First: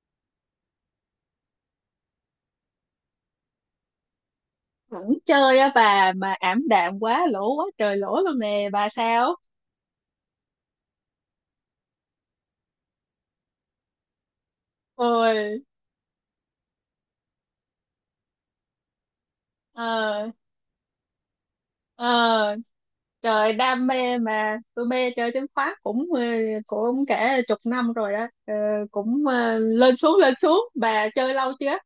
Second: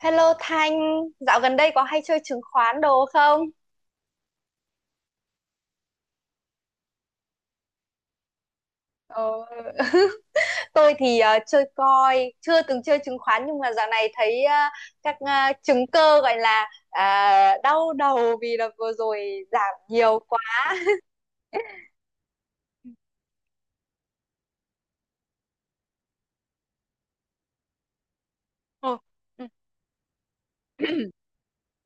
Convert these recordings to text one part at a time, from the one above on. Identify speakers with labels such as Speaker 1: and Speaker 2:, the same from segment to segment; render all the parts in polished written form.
Speaker 1: Hello Thanh, dạo gần đây có hay chơi chứng khoán đồ không?
Speaker 2: Vẫn chơi á bà, mà ảm đạm quá, lỗ quá trời lỗ luôn nè bà. Sao
Speaker 1: Ờ, tôi thì chơi coin, chưa từng chơi chứng khoán nhưng mà dạo này thấy các ờ,
Speaker 2: ôi.
Speaker 1: chứng cơ gọi là đau đầu vì là vừa rồi giảm nhiều
Speaker 2: Ờ.
Speaker 1: quá.
Speaker 2: Ờ. Trời đam mê mà, tôi mê chơi chứng khoán cũng cả chục năm rồi đó. Ờ,
Speaker 1: Ờ,
Speaker 2: cũng
Speaker 1: ừ.
Speaker 2: lên xuống lên xuống, bà chơi lâu chưa?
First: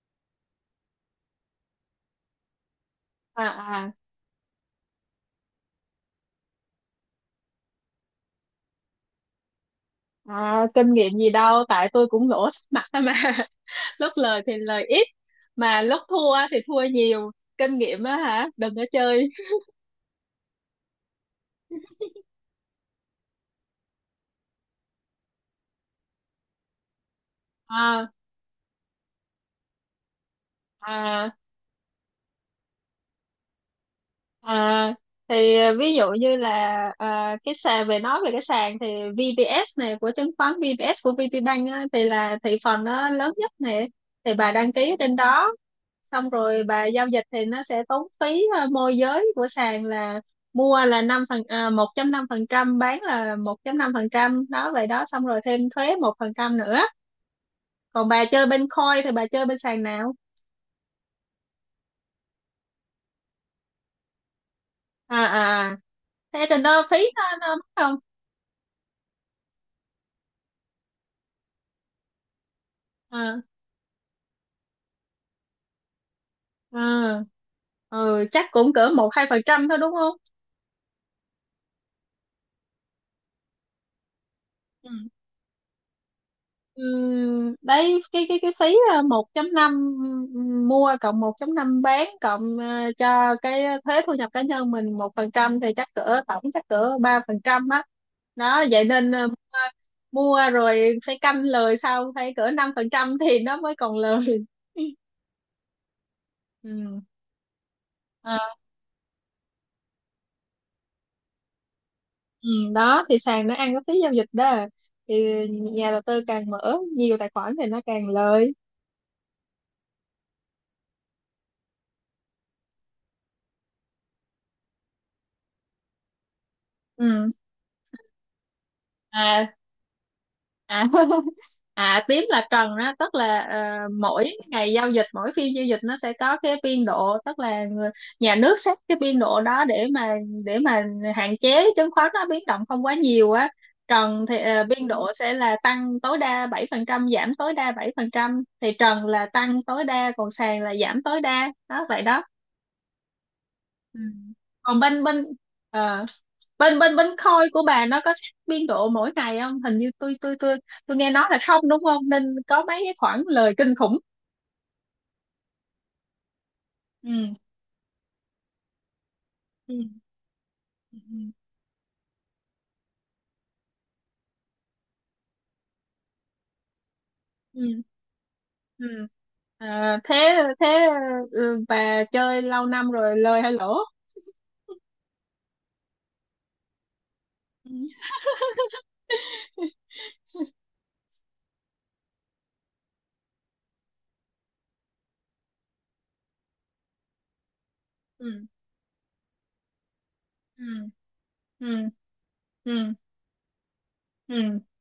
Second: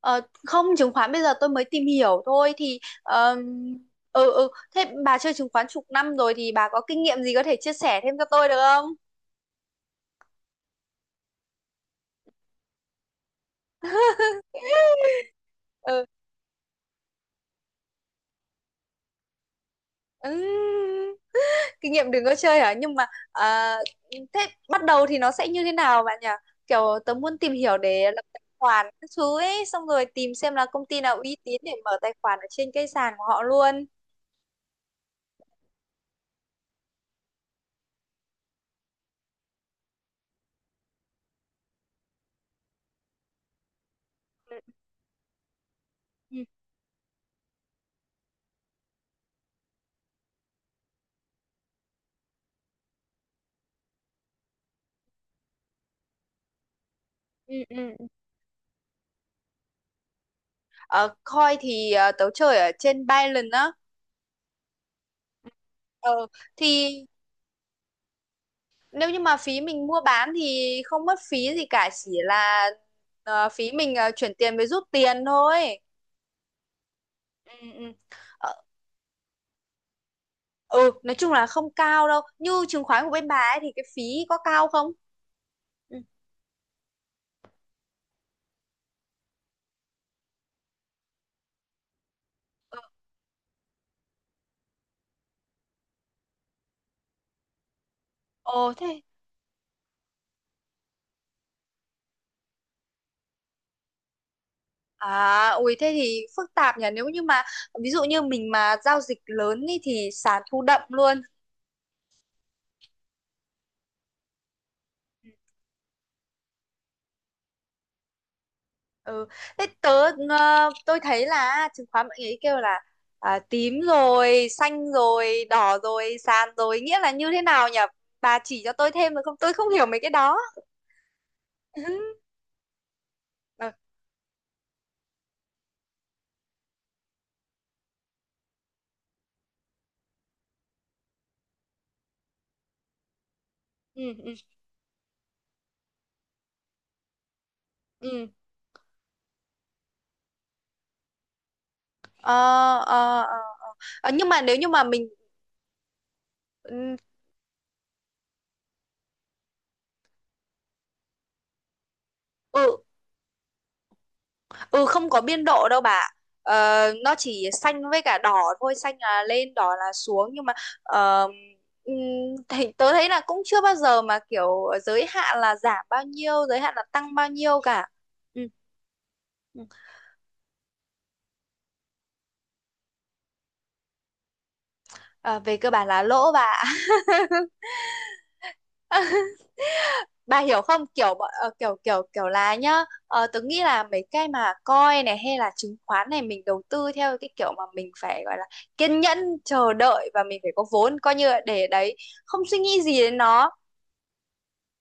Speaker 1: Ờ, Không, chứng khoán bây giờ tôi mới tìm hiểu thôi thì
Speaker 2: à à
Speaker 1: ừ ừ thế bà chơi chứng khoán chục năm rồi thì bà có kinh nghiệm gì có thể chia sẻ thêm cho tôi được không?
Speaker 2: Kinh nghiệm gì đâu, tại tôi cũng lỗ sắp mặt á mà. Lúc lời thì lời ít, mà lúc
Speaker 1: Ừ.
Speaker 2: thua thì thua nhiều. Kinh nghiệm á hả? Đừng có chơi.
Speaker 1: Ừ. Kinh nghiệm đừng có chơi hả? Nhưng mà à, thế bắt đầu thì nó sẽ như thế nào bạn nhỉ? Kiểu tớ muốn tìm hiểu
Speaker 2: à
Speaker 1: để lập tài khoản các thứ ấy, xong rồi tìm xem là công ty nào
Speaker 2: à
Speaker 1: uy tín để mở tài khoản ở trên cái sàn của họ luôn.
Speaker 2: À, thì ví dụ như là, cái sàn, nói về cái sàn thì VPS này, của chứng khoán VPS của VPBank á, thì là thị phần nó lớn nhất này. Thì bà
Speaker 1: ừ,
Speaker 2: đăng ký trên đó. Xong
Speaker 1: ừ,
Speaker 2: rồi bà giao dịch thì nó sẽ tốn phí, môi giới của sàn là mua là năm phần, 1 năm phần trăm, bán là 1 năm phần trăm, đó vậy đó. Xong rồi thêm thuế 1% nữa.
Speaker 1: ừ.
Speaker 2: Còn bà chơi bên coin thì bà chơi bên sàn nào?
Speaker 1: Ờ, Coin thì tớ chơi ở trên Binance á.
Speaker 2: à à à,
Speaker 1: Ờ,
Speaker 2: Thế trên đó
Speaker 1: thì
Speaker 2: phí nó mắc không?
Speaker 1: Nếu như mà phí mình mua bán thì không mất phí gì cả, chỉ là
Speaker 2: À.
Speaker 1: phí mình chuyển tiền với rút tiền thôi.
Speaker 2: à,
Speaker 1: ừ, ừ.
Speaker 2: ừ, chắc cũng cỡ một hai phần trăm thôi đúng không?
Speaker 1: Ừ, nói chung là không cao đâu. Như chứng khoán của bên bà ấy thì cái phí có cao
Speaker 2: Ừ.
Speaker 1: không? Ừ.
Speaker 2: Đấy cái phí 1,5 mua, cộng 1,5 bán, cộng cho cái thuế thu nhập cá nhân mình 1%, thì chắc cỡ tổng, chắc cỡ 3% á. Đó
Speaker 1: Ồ
Speaker 2: vậy
Speaker 1: thế.
Speaker 2: nên mua rồi phải canh lời, sau phải cỡ 5% thì nó mới còn lời.
Speaker 1: À ui thế thì phức tạp nhỉ.
Speaker 2: Ừ.
Speaker 1: Nếu như mà ví dụ như
Speaker 2: Ờ,
Speaker 1: mình mà giao dịch lớn ý, thì sàn thu đậm luôn.
Speaker 2: ừ, đó thì sàn nó ăn cái phí giao dịch đó, thì nhà đầu tư càng mở nhiều tài khoản thì nó càng lời.
Speaker 1: ừ thế tớ tôi thấy là chứng khoán mọi người ấy kêu là tím rồi xanh rồi đỏ rồi sàn rồi, nghĩa là như
Speaker 2: Ừ.
Speaker 1: thế nào nhỉ? Bà chỉ cho tôi thêm được không,
Speaker 2: À.
Speaker 1: tôi không hiểu mấy cái đó.
Speaker 2: À. À, tím là cần đó, tức là
Speaker 1: ừ
Speaker 2: mỗi ngày giao dịch, mỗi phiên giao dịch nó sẽ có cái biên độ, tức là nhà nước xét cái biên độ đó để mà hạn chế chứng khoán nó biến động không quá nhiều á.
Speaker 1: ừ
Speaker 2: Trần
Speaker 1: ừ
Speaker 2: thì biên độ sẽ là tăng tối đa 7%, giảm tối đa bảy phần
Speaker 1: ừ.
Speaker 2: trăm thì trần là tăng tối đa, còn sàn là giảm tối đa, đó vậy đó.
Speaker 1: ờ ờ ờ ờ.
Speaker 2: Ừ.
Speaker 1: Ờ, nhưng mà nếu như
Speaker 2: Còn
Speaker 1: mà
Speaker 2: bên
Speaker 1: mình
Speaker 2: bên ờ, bên bên
Speaker 1: Ừ,
Speaker 2: bên khôi của bà nó có xét biên độ mỗi ngày không? Hình như tôi nghe nói là không, đúng không, nên có mấy
Speaker 1: ừ,
Speaker 2: cái khoảng lời kinh khủng.
Speaker 1: ừ, không có biên độ đâu bà. Ờ, nó
Speaker 2: Ừ,
Speaker 1: chỉ xanh với cả đỏ thôi, xanh là lên, đỏ
Speaker 2: ừ,
Speaker 1: là xuống. Nhưng mà ờ,
Speaker 2: ừ,
Speaker 1: ừm, thì tớ thấy là cũng chưa bao giờ mà kiểu giới hạn là giảm bao nhiêu, giới hạn là tăng bao nhiêu
Speaker 2: ừ,
Speaker 1: cả. Ừ.
Speaker 2: ừ.
Speaker 1: ừ.
Speaker 2: Thế Thế ừ, bà chơi lâu năm rồi lời hay lỗ?
Speaker 1: Ờ, về cơ bản là lỗ bà.
Speaker 2: Ừ,
Speaker 1: Bà hiểu không? Kiểu bọn- ờ, kiểu kiểu kiểu là nhá, tớ nghĩ là mấy cái mà coin này hay là chứng khoán này, mình đầu tư theo cái kiểu mà mình phải
Speaker 2: ừ,
Speaker 1: gọi là kiên nhẫn, chờ đợi, và mình phải có
Speaker 2: ừ,
Speaker 1: vốn coi như là để
Speaker 2: ừ,
Speaker 1: đấy, không suy nghĩ
Speaker 2: ừ,
Speaker 1: gì đến nó
Speaker 2: ừ.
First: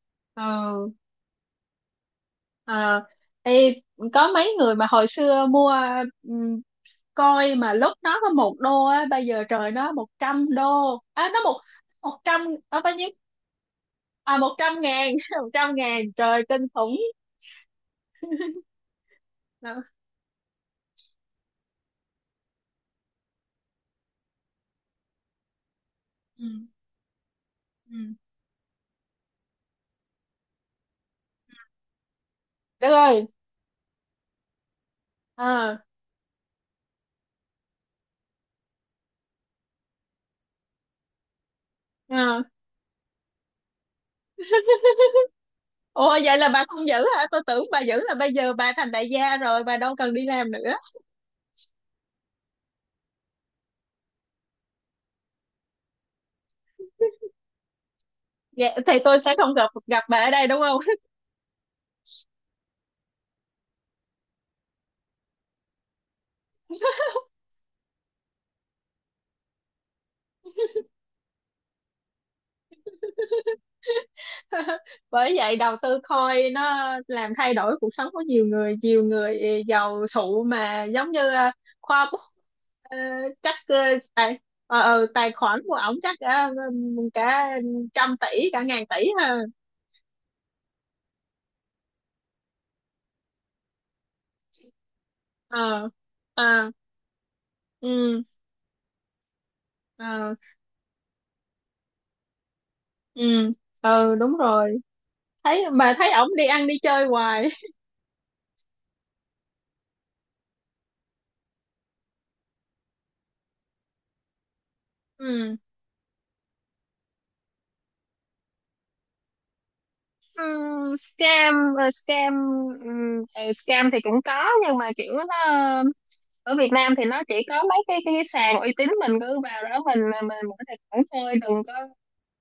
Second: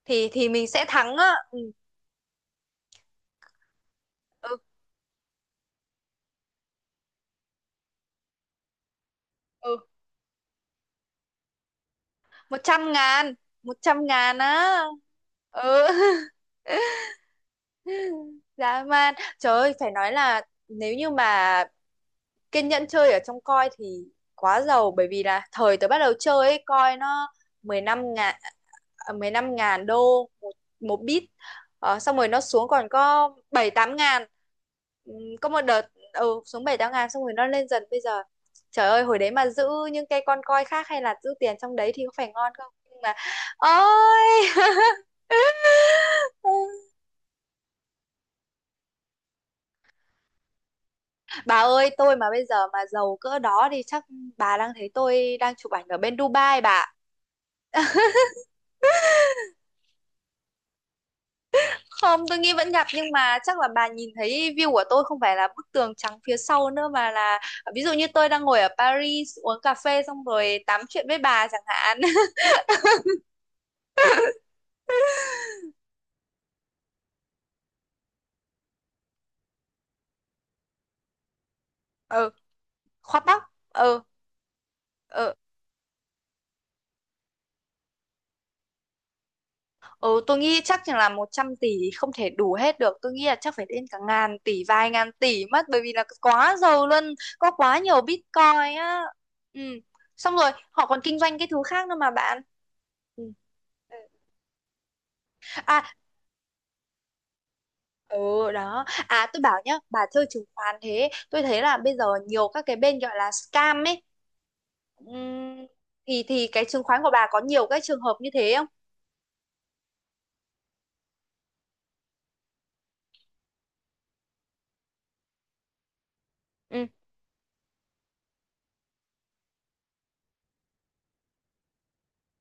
Speaker 1: thì mình
Speaker 2: Ờ.
Speaker 1: sẽ thắng á. Ừ
Speaker 2: Ờ. Ê, có mấy
Speaker 1: ừ
Speaker 2: người mà hồi xưa mua coi mà lúc nó có một đô á, bây giờ trời
Speaker 1: ừ
Speaker 2: nó một trăm đô, nó một một trăm,
Speaker 1: một
Speaker 2: nó
Speaker 1: trăm
Speaker 2: bao nhiêu,
Speaker 1: ngàn 100 ngàn
Speaker 2: à một
Speaker 1: á.
Speaker 2: trăm ngàn. Một trăm
Speaker 1: Ừ.
Speaker 2: ngàn trời kinh khủng.
Speaker 1: Dã man, trời ơi,
Speaker 2: Đó.
Speaker 1: phải nói là nếu như mà kiên nhẫn chơi ở trong coi thì quá giàu. Bởi vì là thời tớ bắt đầu chơi
Speaker 2: Ừ,
Speaker 1: ấy, coi nó 15
Speaker 2: ừ.
Speaker 1: ngàn, 15 ngàn đô một, một bit. Xong rồi nó xuống còn
Speaker 2: Đức ơi.
Speaker 1: có 7 8 ngàn. Ừm, có một
Speaker 2: Ờ.
Speaker 1: đợt, ừ, xuống 7 8 ngàn, xong rồi nó lên dần bây giờ. Trời ơi, hồi đấy mà giữ những cái con coi khác hay là giữ tiền trong đấy thì có phải
Speaker 2: Ờ.
Speaker 1: ngon không? Nhưng mà ôi.
Speaker 2: Ủa vậy là bà không giữ hả? Tôi tưởng bà giữ là bây giờ bà thành đại gia rồi, bà đâu cần đi làm nữa.
Speaker 1: Bà ơi, tôi mà bây giờ mà giàu cỡ đó thì chắc bà đang thấy tôi đang chụp ảnh ở bên Dubai bà. Ạ.
Speaker 2: Dạ, thì tôi sẽ không gặp gặp bà ở đây đúng không?
Speaker 1: Không, tôi nghĩ vẫn gặp nhưng mà chắc là bà nhìn thấy view của tôi không phải là bức tường trắng phía sau nữa, mà là ví dụ như tôi đang ngồi ở Paris uống cà phê xong rồi tám chuyện với bà chẳng hạn.
Speaker 2: Bởi vậy đầu tư coin nó làm thay đổi cuộc sống của nhiều người, nhiều người giàu sụ mà, giống như khoa bút.
Speaker 1: Ừ,
Speaker 2: ờ,
Speaker 1: khoát tóc.
Speaker 2: Chắc
Speaker 1: Ừ,
Speaker 2: tài tài
Speaker 1: ừ.
Speaker 2: khoản của ổng chắc cả trăm tỷ, cả ngàn tỷ ha.
Speaker 1: Ừ, tôi nghĩ chắc chừng là 100 tỷ không thể đủ hết được. Tôi nghĩ là chắc phải đến cả ngàn tỷ, vài ngàn tỷ mất. Bởi
Speaker 2: Ờ.
Speaker 1: vì là quá
Speaker 2: À.
Speaker 1: giàu luôn, có quá nhiều
Speaker 2: Ừ.
Speaker 1: Bitcoin á. Ừ. Xong
Speaker 2: Ờ.
Speaker 1: rồi, họ còn kinh doanh cái thứ khác nữa mà bạn. Ừ.
Speaker 2: Ừ, ừ, đúng rồi.
Speaker 1: À,
Speaker 2: Thấy ổng đi ăn đi chơi hoài.
Speaker 1: ừ đó. À, tôi bảo nhá, bà chơi chứng khoán thế. Tôi thấy là bây giờ nhiều các cái bên gọi là scam ấy.
Speaker 2: Ừ.
Speaker 1: Ừm, thì cái chứng khoán của bà có nhiều cái trường hợp như thế không?
Speaker 2: Scam. Ờ, Scam. Scam thì cũng có, nhưng mà kiểu nó ở Việt
Speaker 1: Ừ.
Speaker 2: Nam thì nó chỉ có mấy cái sàn uy tín, mình cứ vào đó mình có tài khoản thôi,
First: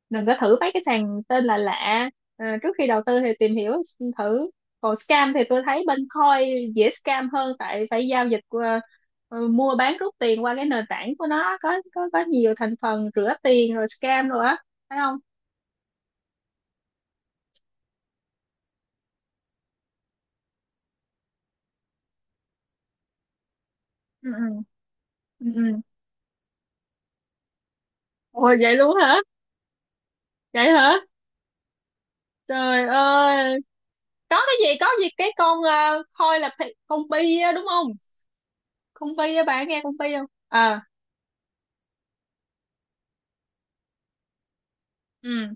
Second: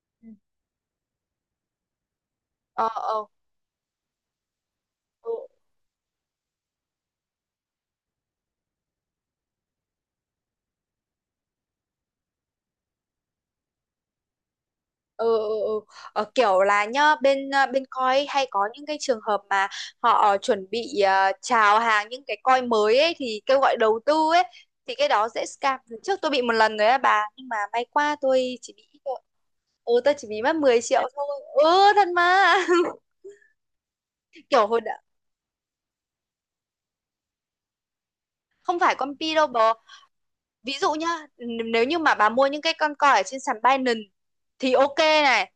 Speaker 2: đừng
Speaker 1: Ừ.
Speaker 2: có thử mấy cái sàn tên là lạ. À, trước khi
Speaker 1: Ờ,
Speaker 2: đầu tư
Speaker 1: ờ,
Speaker 2: thì tìm hiểu thử. Còn
Speaker 1: ừ.
Speaker 2: scam thì
Speaker 1: ừ.
Speaker 2: tôi thấy bên Coin dễ scam hơn, tại phải giao dịch qua mua bán rút tiền qua cái nền tảng của nó, có nhiều thành phần rửa tiền rồi scam rồi á, phải không?
Speaker 1: ừ, ừ, ừ. Ờ, kiểu là nhá, bên bên coi hay có những cái trường hợp mà họ chuẩn bị chào hàng những cái coi mới ấy thì kêu gọi đầu tư
Speaker 2: Ừ,
Speaker 1: ấy, thì cái đó dễ
Speaker 2: ừ, ừ, ừ.
Speaker 1: scam. Lần trước tôi bị một lần rồi á bà, nhưng mà may qua
Speaker 2: Ôi
Speaker 1: tôi chỉ
Speaker 2: vậy
Speaker 1: bị
Speaker 2: luôn
Speaker 1: ít thôi.
Speaker 2: hả?
Speaker 1: Ừ, tôi chỉ bị mất
Speaker 2: Vậy
Speaker 1: 10
Speaker 2: hả?
Speaker 1: triệu thôi. Ừ thật mà.
Speaker 2: Trời ơi, có cái
Speaker 1: kiểu
Speaker 2: gì
Speaker 1: hồi
Speaker 2: có
Speaker 1: đã
Speaker 2: gì cái con Coin là con bi á, đúng không?
Speaker 1: Không phải
Speaker 2: Công
Speaker 1: con pi
Speaker 2: ty á,
Speaker 1: đâu
Speaker 2: bạn
Speaker 1: bố.
Speaker 2: nghe công ty không
Speaker 1: Ví
Speaker 2: à?
Speaker 1: dụ nhá, nếu như mà bà mua những cái con coi ở trên sàn Binance thì ok
Speaker 2: Ừ,
Speaker 1: này.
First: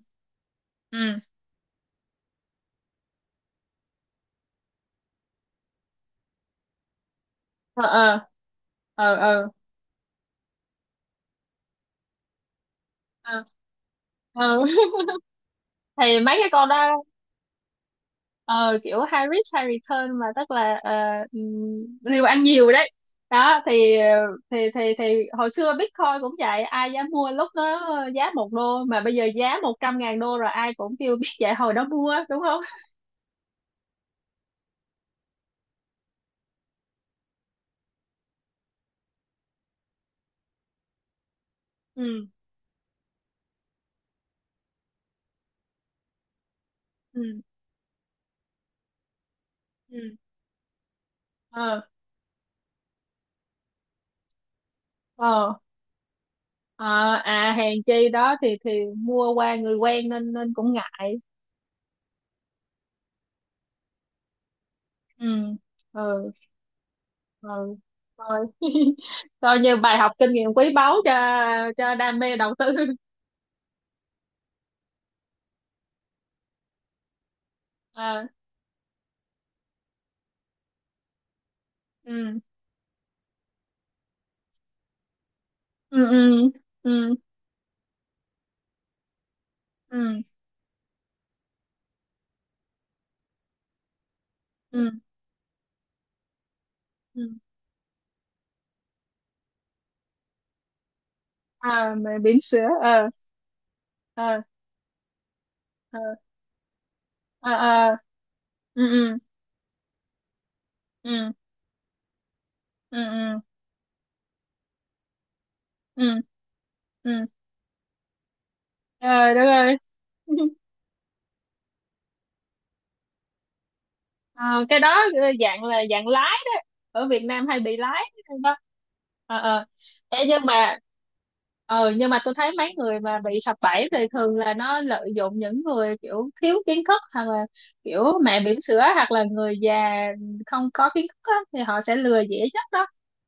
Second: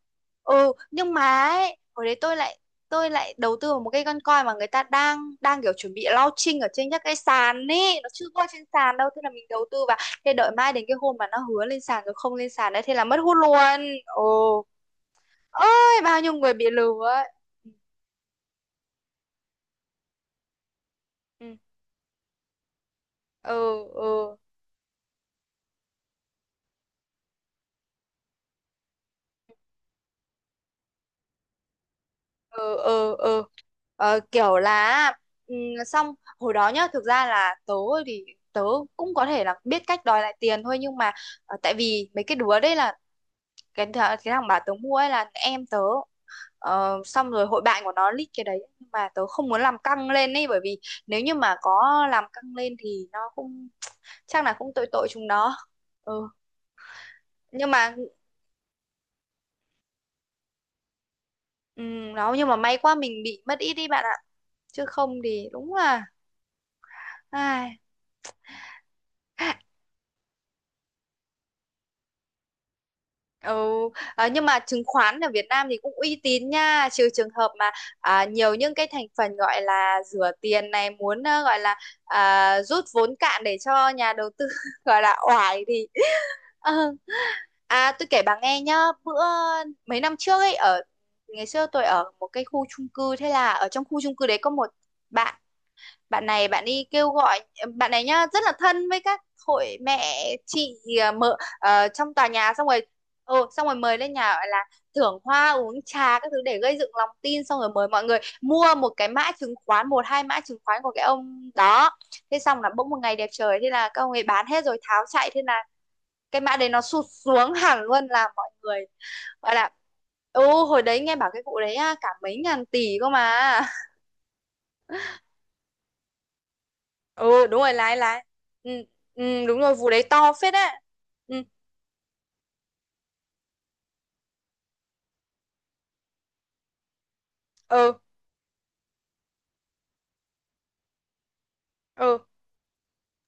Speaker 1: Ừ, nhưng
Speaker 2: ừ.
Speaker 1: mà ấy, hồi đấy tôi lại đầu tư vào một cái con coi mà người ta đang đang kiểu chuẩn bị launching ở trên các cái sàn
Speaker 2: Ờ,
Speaker 1: ấy, nó
Speaker 2: ờ,
Speaker 1: chưa có trên sàn đâu,
Speaker 2: ờ,
Speaker 1: thế là mình
Speaker 2: ờ,
Speaker 1: đầu tư vào. Thế đợi mai đến cái hôm mà nó hứa lên sàn rồi không lên sàn đấy, thế là mất hút
Speaker 2: ờ,
Speaker 1: luôn.
Speaker 2: ờ.
Speaker 1: Ồ ơi
Speaker 2: Thì
Speaker 1: bao nhiêu
Speaker 2: mấy cái
Speaker 1: người bị
Speaker 2: con đó
Speaker 1: lừa ấy.
Speaker 2: ờ, kiểu high risk high return mà, tức là uh,
Speaker 1: ừ
Speaker 2: liều ăn nhiều đấy.
Speaker 1: ừ
Speaker 2: Đó thì
Speaker 1: ừ ừ.
Speaker 2: thì hồi xưa Bitcoin cũng vậy, ai dám mua lúc nó giá một đô mà bây giờ giá một trăm ngàn đô rồi, ai cũng kêu biết vậy hồi đó mua đúng không?
Speaker 1: ừ ừ ừ Ờ, kiểu là ừ, xong hồi đó nhá, thực ra là thì tớ cũng có thể là biết cách đòi lại tiền thôi, nhưng mà tại vì mấy
Speaker 2: Ừ,
Speaker 1: cái đứa đấy là cái thằng bà tớ mua ấy là em tớ. Ờ, xong
Speaker 2: ừ,
Speaker 1: rồi hội bạn của nó lít cái đấy, nhưng mà tớ không muốn làm
Speaker 2: ừ.
Speaker 1: căng lên ấy, bởi vì nếu như mà
Speaker 2: Ờ.
Speaker 1: có làm căng lên thì nó cũng chắc là cũng tội tội chúng
Speaker 2: Ờ.
Speaker 1: nó. ừ
Speaker 2: Ờ, à
Speaker 1: nhưng
Speaker 2: hèn
Speaker 1: mà
Speaker 2: chi đó, thì mua qua người quen nên nên cũng ngại.
Speaker 1: ừ, nhưng mà may quá mình bị mất ít đi bạn ạ, chứ không
Speaker 2: Ừ,
Speaker 1: thì đúng là
Speaker 2: ừ, ừ.
Speaker 1: ai.
Speaker 2: Thôi. Coi như bài học kinh nghiệm quý báu cho đam mê đầu tư.
Speaker 1: Ừ, nhưng mà chứng khoán ở Việt Nam thì cũng uy tín nha, trừ trường hợp mà
Speaker 2: À.
Speaker 1: nhiều những cái thành phần gọi là rửa tiền này muốn gọi là
Speaker 2: Ừ,
Speaker 1: rút vốn cạn để cho nhà đầu tư gọi là oải thì.
Speaker 2: ừ, ừ,
Speaker 1: Ờ.
Speaker 2: ừ,
Speaker 1: À tôi kể bà nghe nhá, bữa mấy năm
Speaker 2: ừ,
Speaker 1: trước ấy, ở ngày xưa tôi ở một cái khu chung cư, thế là ở trong khu chung cư đấy có một
Speaker 2: ừ,
Speaker 1: bạn bạn này, bạn đi kêu
Speaker 2: ừ.
Speaker 1: gọi. Bạn này nhá rất là thân với các hội mẹ chị, mợ
Speaker 2: À,
Speaker 1: trong
Speaker 2: mẹ
Speaker 1: tòa
Speaker 2: bỉm
Speaker 1: nhà, xong
Speaker 2: sữa.
Speaker 1: rồi
Speaker 2: Ờ,
Speaker 1: ừ, xong rồi mời lên nhà
Speaker 2: ờ,
Speaker 1: gọi là thưởng hoa uống
Speaker 2: ờ,
Speaker 1: trà các thứ để gây dựng lòng tin,
Speaker 2: ờ,
Speaker 1: xong rồi mời
Speaker 2: ờ.
Speaker 1: mọi người mua
Speaker 2: Ừ,
Speaker 1: một cái
Speaker 2: ừ,
Speaker 1: mã chứng khoán, một hai mã chứng khoán của cái ông đó. Thế xong là bỗng
Speaker 2: ừ,
Speaker 1: một
Speaker 2: ừ,
Speaker 1: ngày đẹp
Speaker 2: ừ,
Speaker 1: trời thế là các ông ấy bán hết rồi tháo chạy, thế là
Speaker 2: ừ,
Speaker 1: cái mã đấy nó sụt
Speaker 2: ừ.
Speaker 1: xuống hẳn luôn, là mọi người
Speaker 2: Ờ, đúng
Speaker 1: gọi là
Speaker 2: rồi.
Speaker 1: ừ. Hồi đấy nghe bảo cái vụ đấy á, cả mấy ngàn tỷ cơ mà.
Speaker 2: Ờ, cái đó dạng là dạng lái đó. Ở Việt
Speaker 1: Ừ
Speaker 2: Nam
Speaker 1: đúng
Speaker 2: hay
Speaker 1: rồi,
Speaker 2: bị
Speaker 1: lái
Speaker 2: lái.
Speaker 1: lái
Speaker 2: Đó.
Speaker 1: ừ,
Speaker 2: Ờ.
Speaker 1: ừ, đúng
Speaker 2: Ờ.
Speaker 1: rồi, vụ đấy
Speaker 2: Ê,
Speaker 1: to
Speaker 2: nhưng
Speaker 1: phết đấy.
Speaker 2: mà
Speaker 1: Ừ
Speaker 2: nhưng mà tôi thấy mấy người mà bị sập bẫy thì thường là nó lợi dụng những người kiểu thiếu kiến thức, hoặc là
Speaker 1: ừ
Speaker 2: kiểu mẹ bỉm sữa, hoặc là người già không có kiến thức á, thì họ sẽ
Speaker 1: ừ
Speaker 2: lừa dễ nhất đó.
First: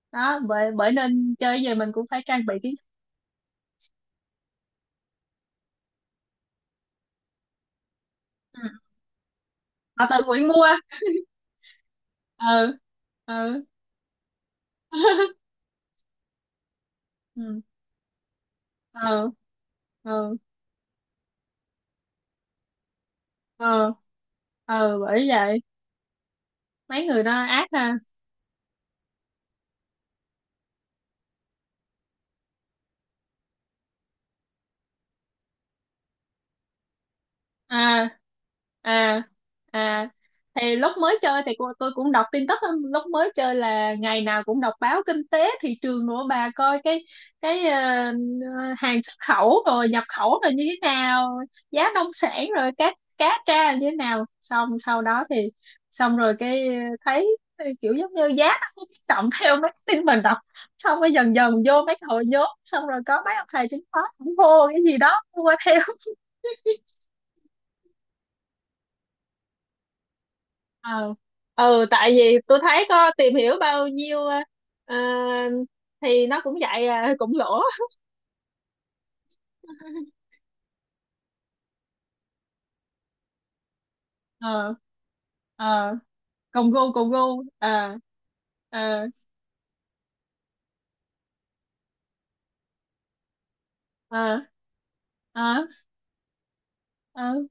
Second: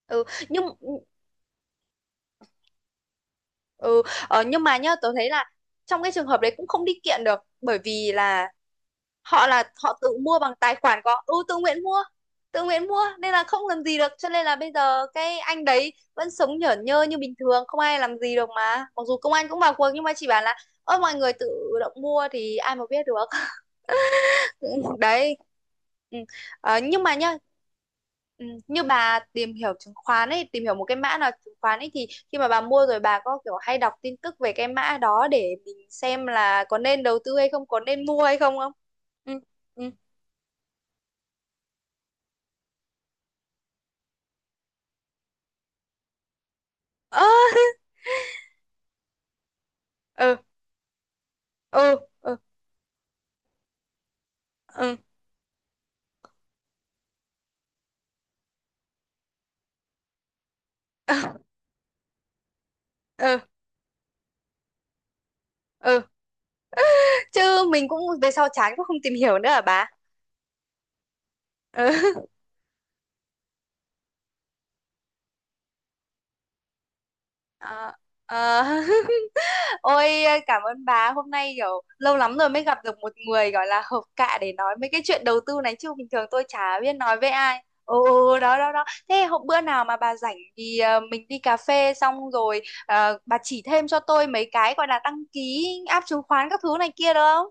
Speaker 1: ừ
Speaker 2: Đó,
Speaker 1: nhưng
Speaker 2: bởi bởi nên chơi gì mình cũng phải trang bị kiến thức.
Speaker 1: ừ Ờ, nhưng mà nhá tớ thấy là trong cái trường hợp đấy cũng không đi kiện được, bởi vì
Speaker 2: Ừ.
Speaker 1: là họ
Speaker 2: Họ
Speaker 1: tự
Speaker 2: tự
Speaker 1: mua
Speaker 2: nguyện
Speaker 1: bằng
Speaker 2: mua.
Speaker 1: tài khoản, có ừ tự nguyện mua. Tự
Speaker 2: Ừ,
Speaker 1: nguyện mua nên là
Speaker 2: ừ.
Speaker 1: không làm gì được, cho nên là bây giờ cái anh đấy vẫn sống nhởn nhơ như bình
Speaker 2: Ừ,
Speaker 1: thường, không ai làm gì được mà. Mặc dù
Speaker 2: ừ,
Speaker 1: công an cũng vào cuộc nhưng mà chỉ
Speaker 2: ừ,
Speaker 1: bảo là ơ mọi người tự động mua thì ai mà biết được.
Speaker 2: ừ, ừ,
Speaker 1: Cũng
Speaker 2: bởi
Speaker 1: đấy.
Speaker 2: vậy
Speaker 1: Ừ. Ờ, nhưng
Speaker 2: mấy
Speaker 1: mà
Speaker 2: người đó
Speaker 1: nhá,
Speaker 2: ác ha.
Speaker 1: ừ, như bà tìm hiểu chứng khoán ấy, tìm hiểu một cái mã nào chứng khoán ấy, thì khi mà bà mua rồi bà có kiểu hay đọc tin tức về cái mã đó để mình xem là có nên đầu tư hay không, có nên
Speaker 2: À.
Speaker 1: mua hay không không?
Speaker 2: À.
Speaker 1: Ừ ừ
Speaker 2: À, thì lúc mới chơi thì tôi cũng đọc tin tức á, lúc mới chơi là ngày nào cũng đọc báo kinh tế thị trường nữa bà, coi
Speaker 1: ơ
Speaker 2: cái ờ, hàng xuất khẩu rồi nhập
Speaker 1: ừ
Speaker 2: khẩu rồi như thế nào, giá
Speaker 1: ừ
Speaker 2: nông
Speaker 1: ừ
Speaker 2: sản rồi cá cá tra như thế nào. Xong
Speaker 1: ừ
Speaker 2: sau đó thì xong rồi cái thấy kiểu giống như giá nó cũng biến động theo mấy cái tin mình đọc. Xong rồi dần dần vô mấy hội nhóm, xong rồi có mấy
Speaker 1: ừ
Speaker 2: ông thầy chứng khoán cũng hộ cái gì đó mua theo.
Speaker 1: ừ Chứ mình cũng về sau chán cũng không tìm hiểu nữa hả bà?
Speaker 2: Ờ. Ừ,
Speaker 1: ừ.
Speaker 2: tại vì tôi thấy có tìm hiểu bao nhiêu ờ, thì nó cũng vậy à, cũng lỗ.
Speaker 1: Ờ, ờ. Ôi cảm ơn bà, hôm nay kiểu lâu lắm rồi mới gặp được một người gọi là hợp cạ để
Speaker 2: Ờ.
Speaker 1: nói mấy cái chuyện đầu tư này, chứ
Speaker 2: Ờ.
Speaker 1: bình thường tôi
Speaker 2: Cùng
Speaker 1: chả
Speaker 2: gu
Speaker 1: biết
Speaker 2: cùng
Speaker 1: nói với
Speaker 2: gu.
Speaker 1: ai.
Speaker 2: Ờ,
Speaker 1: Ồ ồ, đó đó đó.
Speaker 2: ờ,
Speaker 1: Thế hôm bữa nào mà bà rảnh thì mình đi cà phê xong rồi bà chỉ thêm cho tôi
Speaker 2: ờ,
Speaker 1: mấy cái gọi là đăng
Speaker 2: ờ,
Speaker 1: ký app chứng khoán các thứ này kia được
Speaker 2: ờ.
Speaker 1: không?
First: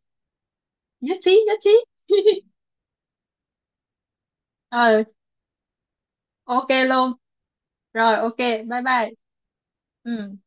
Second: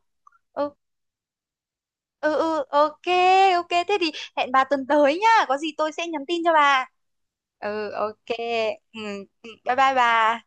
Speaker 1: Ừ
Speaker 2: Nhất trí nhất trí.
Speaker 1: ừ ok. Ok, thế thì hẹn bà tuần
Speaker 2: Ờ,
Speaker 1: tới nhá, có gì tôi sẽ nhắn tin cho
Speaker 2: OK
Speaker 1: bà.
Speaker 2: luôn.
Speaker 1: Ừ
Speaker 2: Rồi
Speaker 1: ok.
Speaker 2: OK, bye
Speaker 1: Ừ,
Speaker 2: bye.
Speaker 1: Bye bye
Speaker 2: Ừ.
Speaker 1: bà.